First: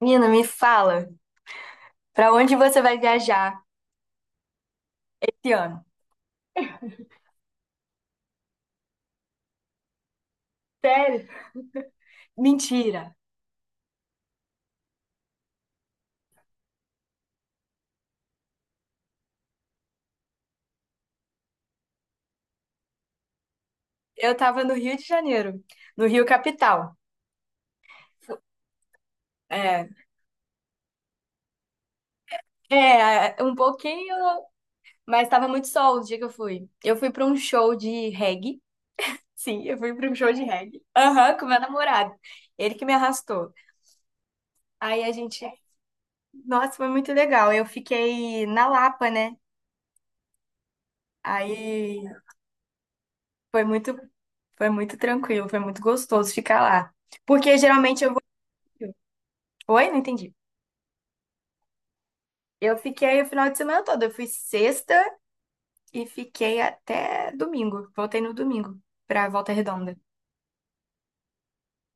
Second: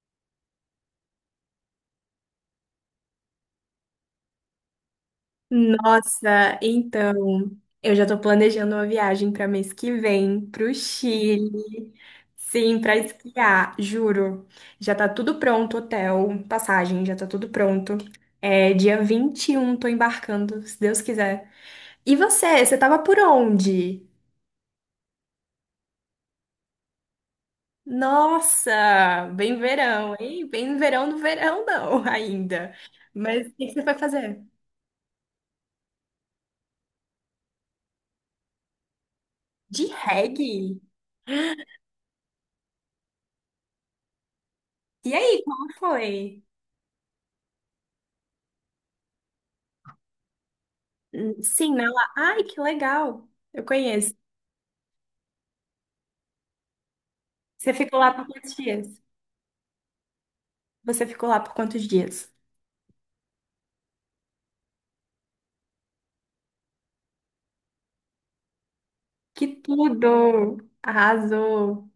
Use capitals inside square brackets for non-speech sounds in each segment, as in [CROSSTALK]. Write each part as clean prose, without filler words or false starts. Menina, me fala, pra onde você vai viajar esse ano? Nossa, então, eu já tô planejando uma viagem para mês que vem pro Sério? Chile. Sim, para Mentira. esquiar, juro. Já tá tudo pronto, hotel, passagem, já tá tudo pronto. É dia 21, tô embarcando, se Deus quiser. E você tava por onde? Eu tava no Rio de Janeiro, no Rio Capital. Nossa, bem É, verão, hein? Bem verão no verão não, [LAUGHS] ainda. Mas o um que que você vai pouquinho, fazer? mas tava muito sol o dia que eu fui. Eu fui pra um show de reggae. Sim, eu De fui pra um show de reggae? reggae. Aham, com meu namorado. Ele que me arrastou. Aí a E aí, gente, como foi? nossa, foi muito legal. Eu fiquei na Lapa, né? Sim, na Aí lá. Ai, que legal. foi Eu muito, conheço. foi muito tranquilo, foi muito gostoso ficar lá. Porque Você ficou geralmente lá eu vou. por quantos dias? Oi, não entendi. Você ficou lá por quantos dias? Eu fiquei o final de semana todo. Eu fui sexta e fiquei até domingo. Voltei no domingo pra Que Volta Redonda. tudo! Arrasou.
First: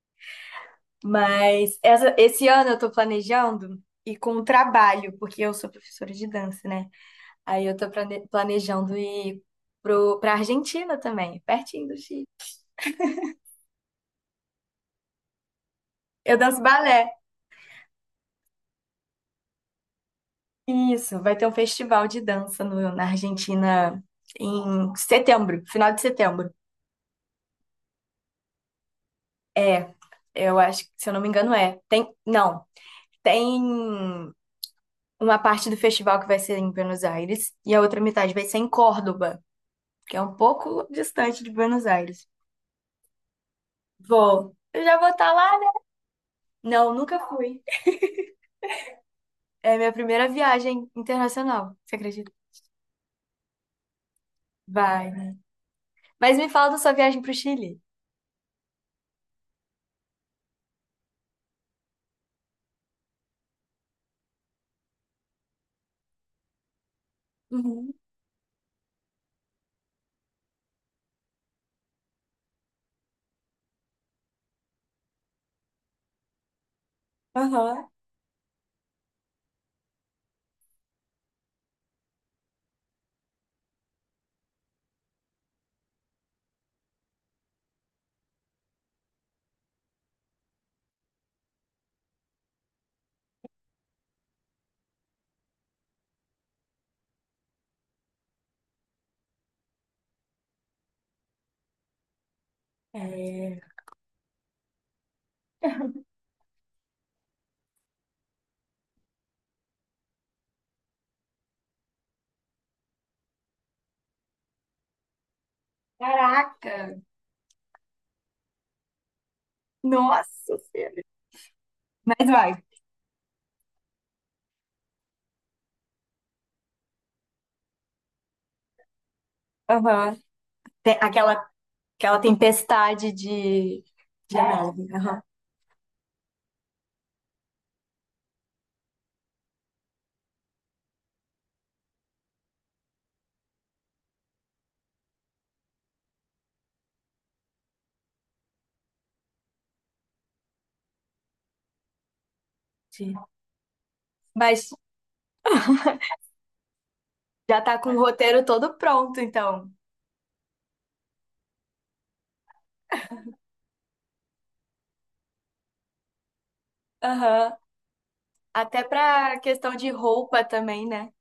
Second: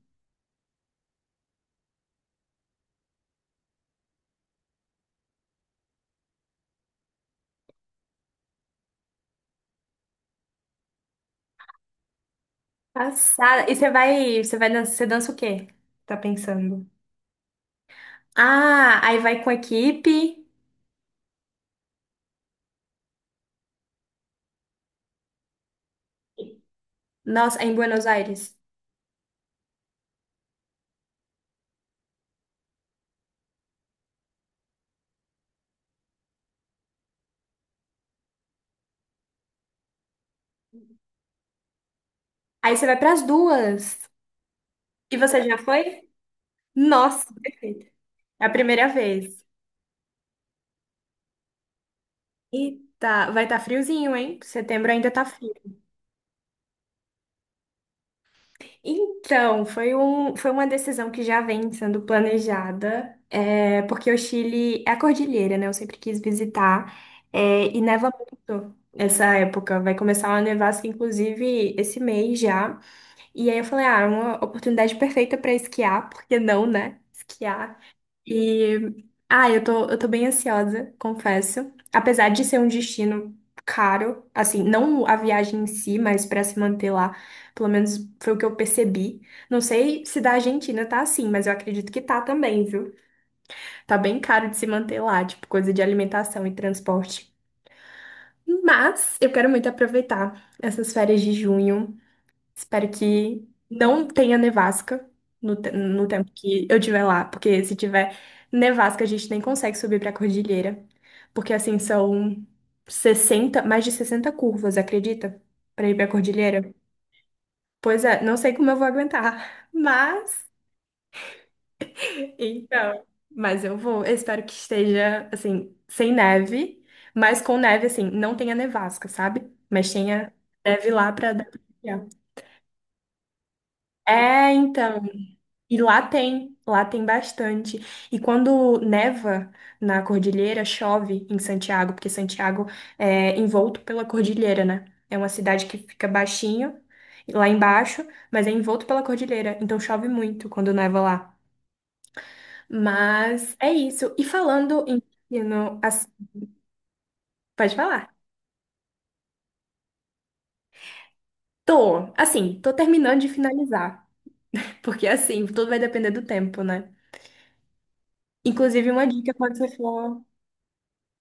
Mas esse ano eu tô planejando ir com o trabalho, porque eu sou professora de dança, né? Aí eu planejando ir pra Argentina também, pertinho do Chile. Passada. E você vai dançar, você dança o quê? Tá Eu danço pensando? balé. Ah, aí vai com a equipe. Isso, vai ter um festival de dança na Argentina em setembro, final de setembro. Nossa, é em Buenos Aires. É, eu acho que, se eu não me engano, é. Tem, não, tem. Uma parte do festival que vai ser em Buenos Aires e a outra metade vai ser em Córdoba, que é um pouco distante de Buenos Aires. Aí você vai para as duas. Vou. Eu já vou E estar você lá, já né? foi? Não, nunca Nossa, fui. perfeito. É a primeira vez. É minha primeira viagem internacional, você acredita? Eita, vai estar friozinho, hein? Setembro Vai. ainda tá Né? frio. Mas me fala da sua viagem pro Chile. Então, foi uma decisão que já vem sendo planejada, porque o Chile é a cordilheira, né? Eu sempre quis visitar, e Uhum. neva muito essa época. Vai começar uma nevasca, inclusive, esse mês já. E aí eu falei, ah, é uma oportunidade perfeita para esquiar, [LAUGHS] porque não, né? Esquiar Aham. e eu tô bem ansiosa, confesso. Apesar de ser um destino caro, assim, não a viagem em si, mas pra se manter lá, pelo menos foi o que eu percebi. Não sei se da Argentina tá assim, mas eu acredito que tá também, viu? Tá bem caro de se manter lá, tipo, coisa de alimentação e transporte. Mas eu quero muito aproveitar essas férias de junho. Espero que É. não tenha nevasca no tempo que eu estiver lá, porque se tiver nevasca, a gente nem consegue subir para a cordilheira. Porque assim são 60 mais de 60 curvas, acredita? Para ir para a cordilheira. Caraca! Pois é, não sei como eu vou aguentar, [LAUGHS] Nossa Senhora. Mas vai. então, mas eu vou. Eu espero que esteja assim sem neve, mas com neve assim, não tenha nevasca, sabe? Mas Aham. tenha neve Tem lá para dar aquela, pra esquiar. aquela tempestade de, de É, neve. então Aham. E lá tem bastante. E quando neva na cordilheira, chove em Santiago, porque Santiago é envolto pela cordilheira, né? É uma cidade que fica baixinho, lá embaixo, mas é envolto pela cordilheira, então chove muito quando neva lá. Sim. Mas é isso. E Mas falando em no, já Pode tá com o falar. roteiro todo pronto, então. Tô, assim, tô terminando de finalizar, porque assim, tudo vai depender do tempo, né? Aham. Até Inclusive, uma dica pra quando você questão de for. roupa também, né?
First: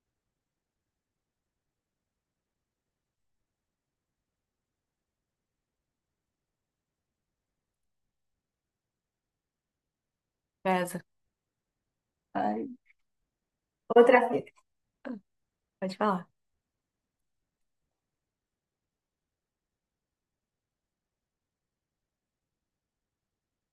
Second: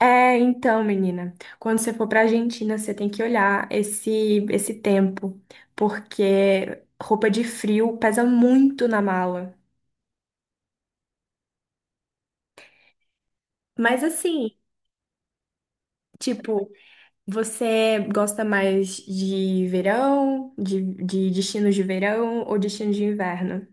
É, então, menina, quando você for pra Argentina, você tem que olhar esse tempo, porque roupa de frio pesa muito na mala. Pesa. Ai, Mas outra assim, fita. Pode falar. tipo, você gosta mais de verão, de destinos de verão ou destinos de inverno?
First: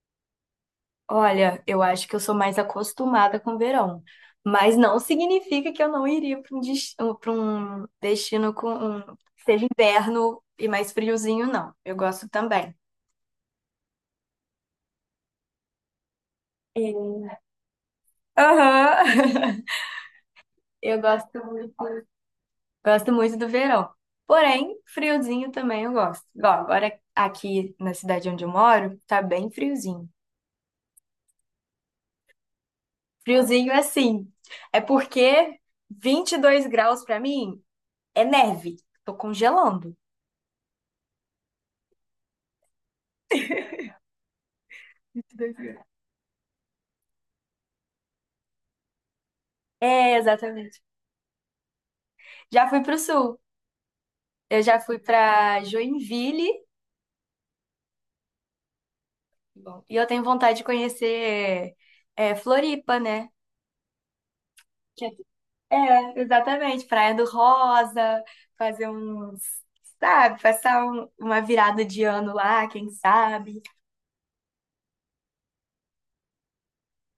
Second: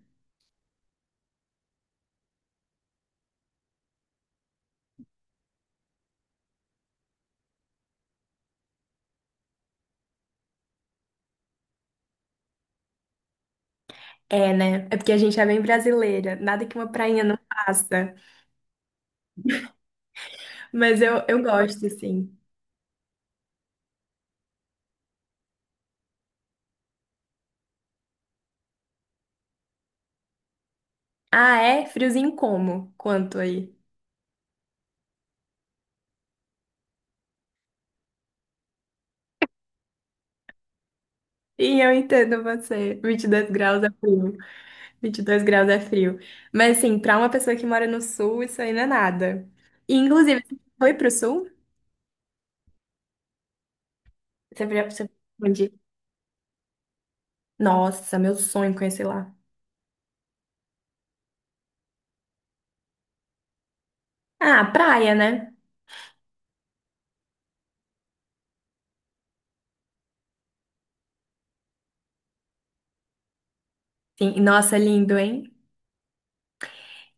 Olha, eu acho que eu sou mais acostumada com o verão, mas não significa que eu não iria para um, des- um, pra um destino que seja inverno e mais friozinho, não. Eu gosto também. É, né? É porque a gente é bem brasileira, nada que uma prainha E- não faça. Aham. [LAUGHS] Eu Mas eu, eu gosto, assim. gosto muito do verão. Porém, friozinho também eu gosto. Igual agora aqui na cidade onde eu moro, tá bem friozinho. Ah, é? Friozinho como? Quanto Friozinho aí? é sim É porque 22 graus pra mim é neve. Tô congelando. Sim, eu entendo você. 22 graus é frio. vinte e dois 22 graus é graus. frio. Mas, assim, pra uma pessoa que mora no sul, isso aí não é nada. E, É, inclusive, você exatamente. foi pro sul? Já fui pro sul. Eu Você já foi fui você pra onde? Joinville. Nossa, meu sonho conhecer lá. Bom, e eu tenho vontade de conhecer Floripa, né? Ah, Que praia, né? É, é, exatamente. Praia do Rosa, fazer uns, sabe, passar uma virada de ano lá, quem sabe, Sim, nossa, é lindo, hein?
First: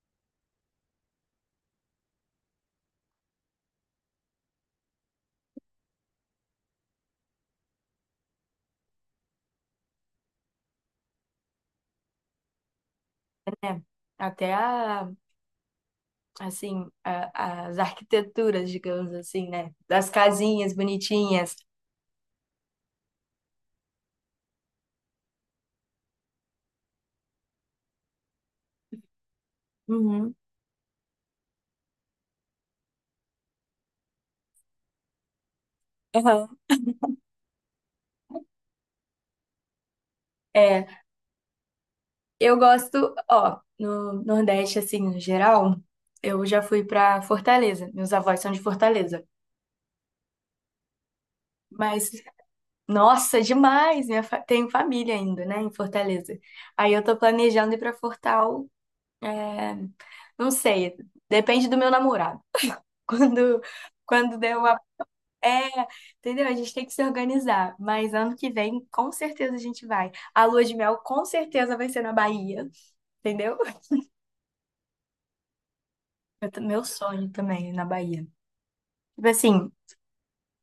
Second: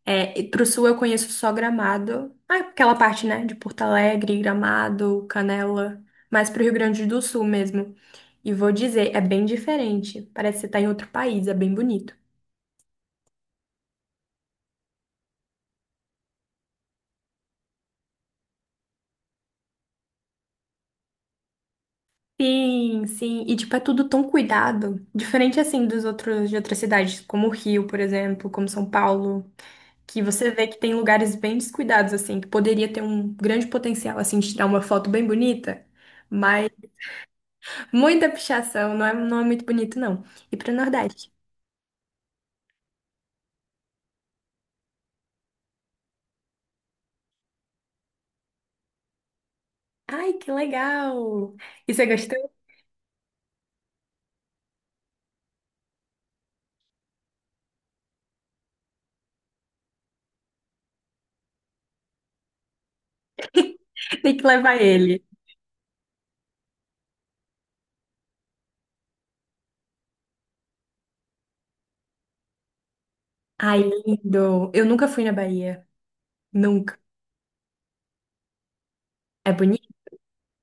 É, e pro sul eu conheço só Gramado. Ah, aquela parte, né? De Porto Alegre, Gramado, Canela. Mas pro Rio Grande do Sul mesmo. E vou dizer, é bem diferente. Parece que você tá em outro país, é bem bonito. né? Até a assim, as arquiteturas, digamos assim, né? Das casinhas bonitinhas. Sim, sim. E, tipo, é tudo tão cuidado. Diferente, assim, dos outros, de outras cidades, como o Rio, por exemplo, como São Paulo, que Uhum. você vê que tem lugares bem descuidados, assim, que poderia ter um grande potencial, assim, de tirar uma foto bem bonita, Aham. mas muita pichação, não é muito bonito, não. E pro É, Nordeste. eu gosto, ó, no Nordeste, assim, no geral, eu já fui pra Fortaleza. Meus avós são de Fortaleza. Ai, que legal! E você Mas, gostou? nossa, demais! Tenho família ainda, né, em Fortaleza. Aí eu tô planejando ir pra Fortal, é, não sei, depende do meu namorado. [LAUGHS] Quando, [LAUGHS] Tem quando que der levar uma ele. É, entendeu? A gente tem que se organizar. Mas ano que vem, com certeza a gente vai. A lua de mel, com certeza, vai ser na Bahia, entendeu? Ai, lindo! Eu nunca fui na Bahia. Meu Nunca. sonho também é na Bahia. Tipo É assim, bonito?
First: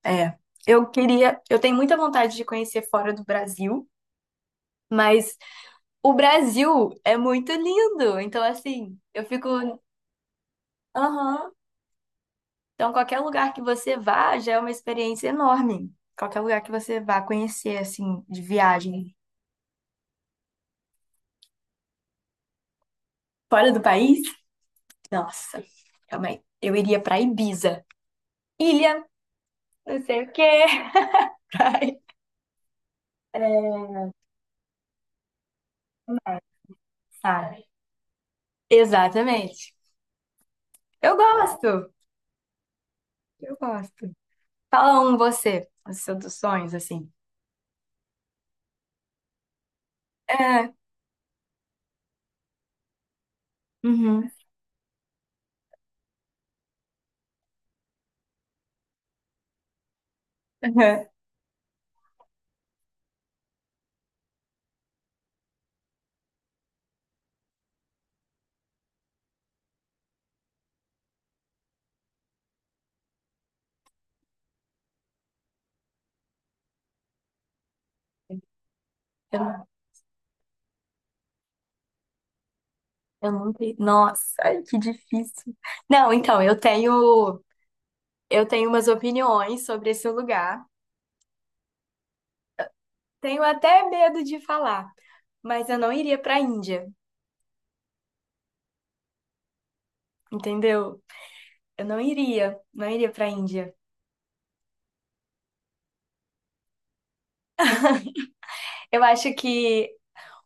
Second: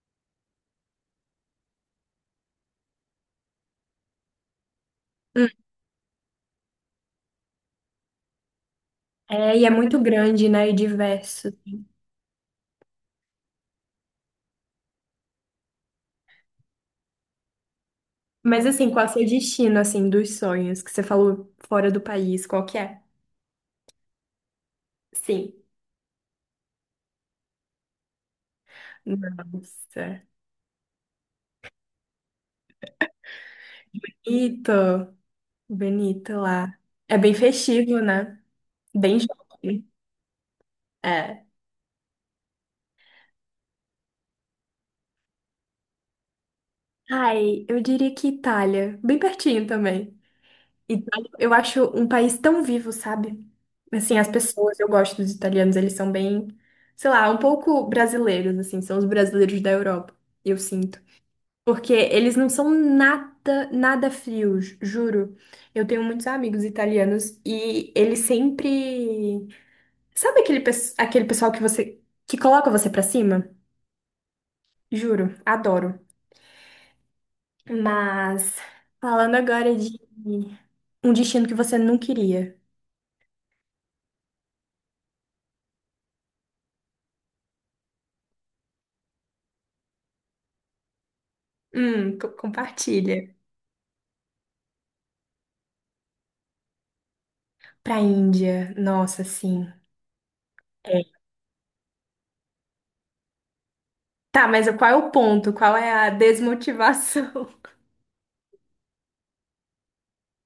é. Eu queria. Eu tenho muita vontade de conhecer fora do Brasil, mas Hum. o Brasil é muito lindo. Então, assim, eu fico. É, e é muito grande, né? E Aham. diverso. Então, qualquer lugar que você vá já é uma experiência enorme. Qualquer lugar que você vá conhecer, assim, de Mas assim, qual é o viagem seu destino, assim, dos sonhos que você falou fora do país? Qual que é? fora do país. Sim. Nossa, calma aí. Eu iria pra Ibiza. Ilha, não Nossa. sei o quê. [LAUGHS] Praia, é, Ito, bonito lá. É bem sabe? festivo, né? Bem Exatamente. jovem. Eu É. gosto. Eu gosto. Fala um você, os seus sonhos, assim. Ai, eu diria que Itália. Bem pertinho também. É. Itália, eu acho um país tão vivo, sabe? Assim, as Uhum. pessoas, eu gosto dos italianos, eles são bem, sei lá, um pouco brasileiros, assim, são os brasileiros da Europa. Eu [LAUGHS] sinto. Uhum. Porque eles não são nada, nada frios, juro. Eu tenho muitos amigos italianos e eles sempre. Sabe aquele pessoal que coloca você pra cima? Juro, adoro. Mas falando Eu, não- agora de um destino que você não queria. eu não tenho. Nossa, ai, que difícil. Não, então, eu tenho. Eu tenho umas opiniões sobre esse lugar. Compartilha. Tenho até medo de falar, mas eu não iria pra Índia, Pra Índia, nossa, sim. entendeu? É. Eu não iria, não iria pra Índia. Tá, mas qual é o ponto? Qual é a desmotivação? [LAUGHS] Eu acho que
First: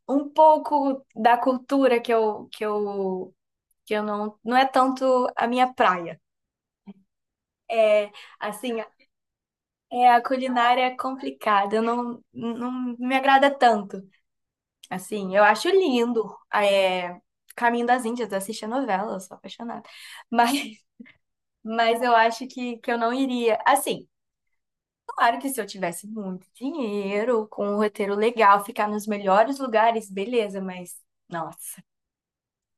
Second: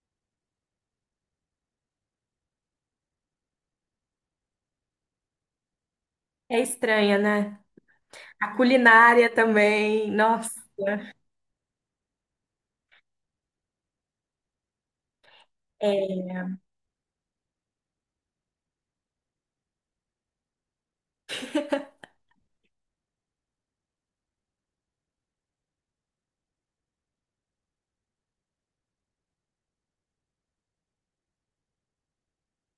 um pouco da cultura que eu não é tanto a minha praia. É estranha, né? É, A assim, culinária também, a nossa. culinária é complicada, eu não me agrada tanto. Assim, eu acho É. lindo, é, Caminho das Índias, eu assisti a novela, eu sou apaixonada. [LAUGHS] Mas, mas eu acho que eu não iria. Assim, claro que se eu tivesse muito dinheiro, com um roteiro legal, ficar nos melhores lugares, beleza, mas nossa.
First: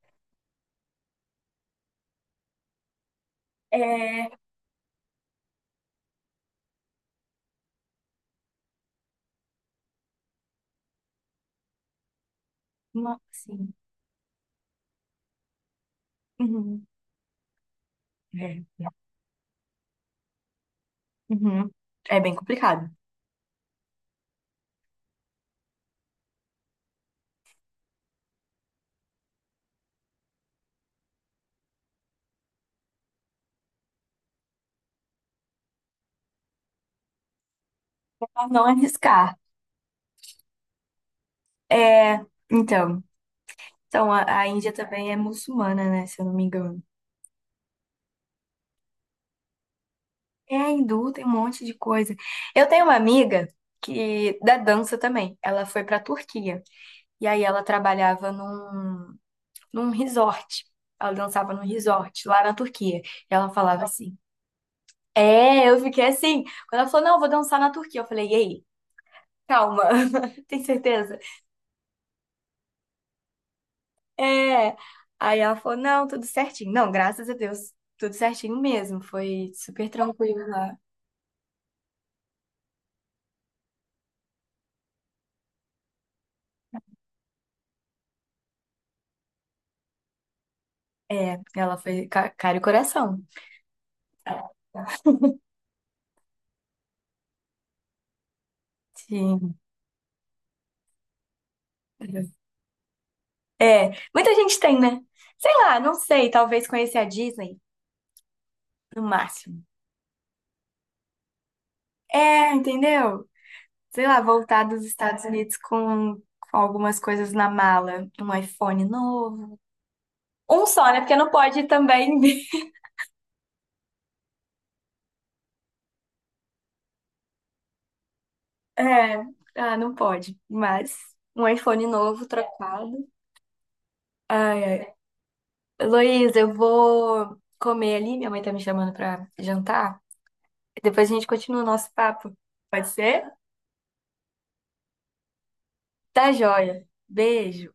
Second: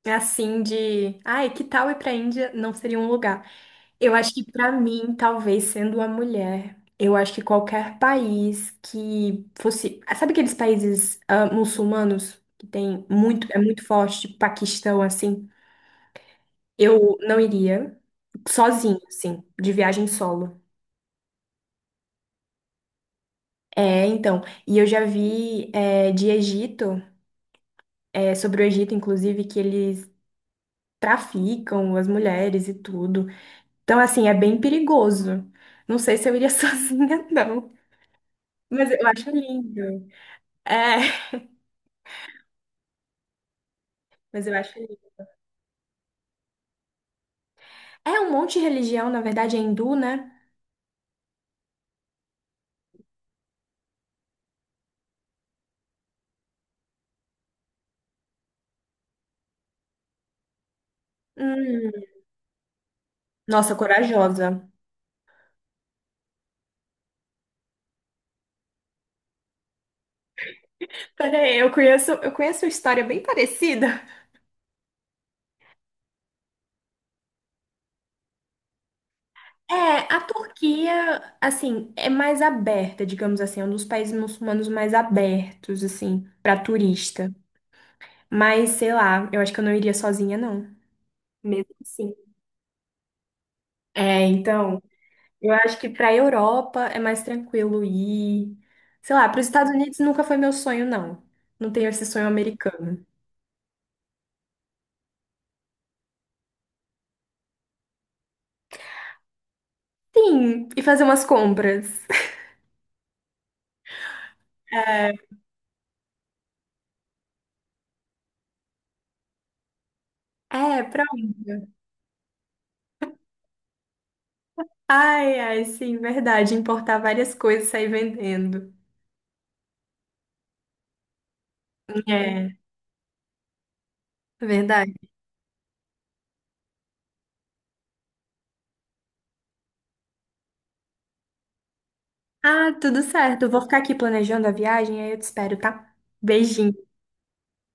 É assim de, ai, que tal ir pra Índia? Não seria um lugar. Eu acho É, que pra mim, talvez sendo uma mulher, eu acho que qualquer país que fosse, sabe aqueles países muçulmanos que tem não, muito, é sim. muito forte, tipo Paquistão assim, Uhum. eu não iria É. sozinho, assim, de viagem solo. Uhum. É bem complicado. É, então, e eu já vi sobre o Egito, inclusive, que eles traficam as mulheres e tudo. Então, assim, é bem perigoso. Não sei se eu iria [LAUGHS] sozinha, não. Pra não Mas eu acho arriscar. lindo. É, É, então, então mas a eu Índia acho lindo. também é muçulmana, né? Se eu não me engano. É um monte de religião, na verdade, é hindu, né? É hindu, tem um monte de coisa. Eu tenho uma amiga que da dança também. Ela foi pra Turquia e aí ela trabalhava num resort. Ela dançava num Hum, resort lá na Turquia. E ela nossa, falava assim: corajosa. É, eu fiquei assim. Quando ela falou: Não, eu vou dançar na Turquia, eu falei: Ei, calma, [LAUGHS] tem certeza? Peraí, eu conheço uma história bem parecida. É. Aí ela falou, não, tudo certinho. Não, graças a Deus, tudo certinho mesmo. Foi super É, a tranquilo lá. Turquia, assim, é mais aberta, digamos assim, é um dos países muçulmanos mais abertos, assim, para turista. Mas, sei lá, eu acho que eu não iria sozinha, não. É, Mesmo ela foi assim. Cara e coração. É, então. Eu acho que para a Europa é mais tranquilo ir. Sei lá, para os Sim. Estados Unidos nunca foi meu sonho, não. Não tenho esse sonho americano. É, muita gente tem, né? Sei lá, não sei, talvez conhecer a Disney no máximo. Sim, e fazer umas compras. É, entendeu? Sei lá, voltar dos É, Estados Unidos com algumas coisas na mala, um iPhone novo. Um é, só, né? Porque não pode pronto. também. [LAUGHS] Ai, ai, sim, verdade. Importar várias coisas e sair vendendo. É, ah, não pode. Mas um iPhone novo É, trocado. Ai, ai. verdade. Luiz, eu vou comer ali. Minha mãe tá me chamando pra jantar. Depois a gente continua o nosso papo. Ah, Pode tudo ser? certo. Eu vou ficar aqui planejando a viagem, aí eu te espero, tá? Tá joia. Beijinho. Beijo.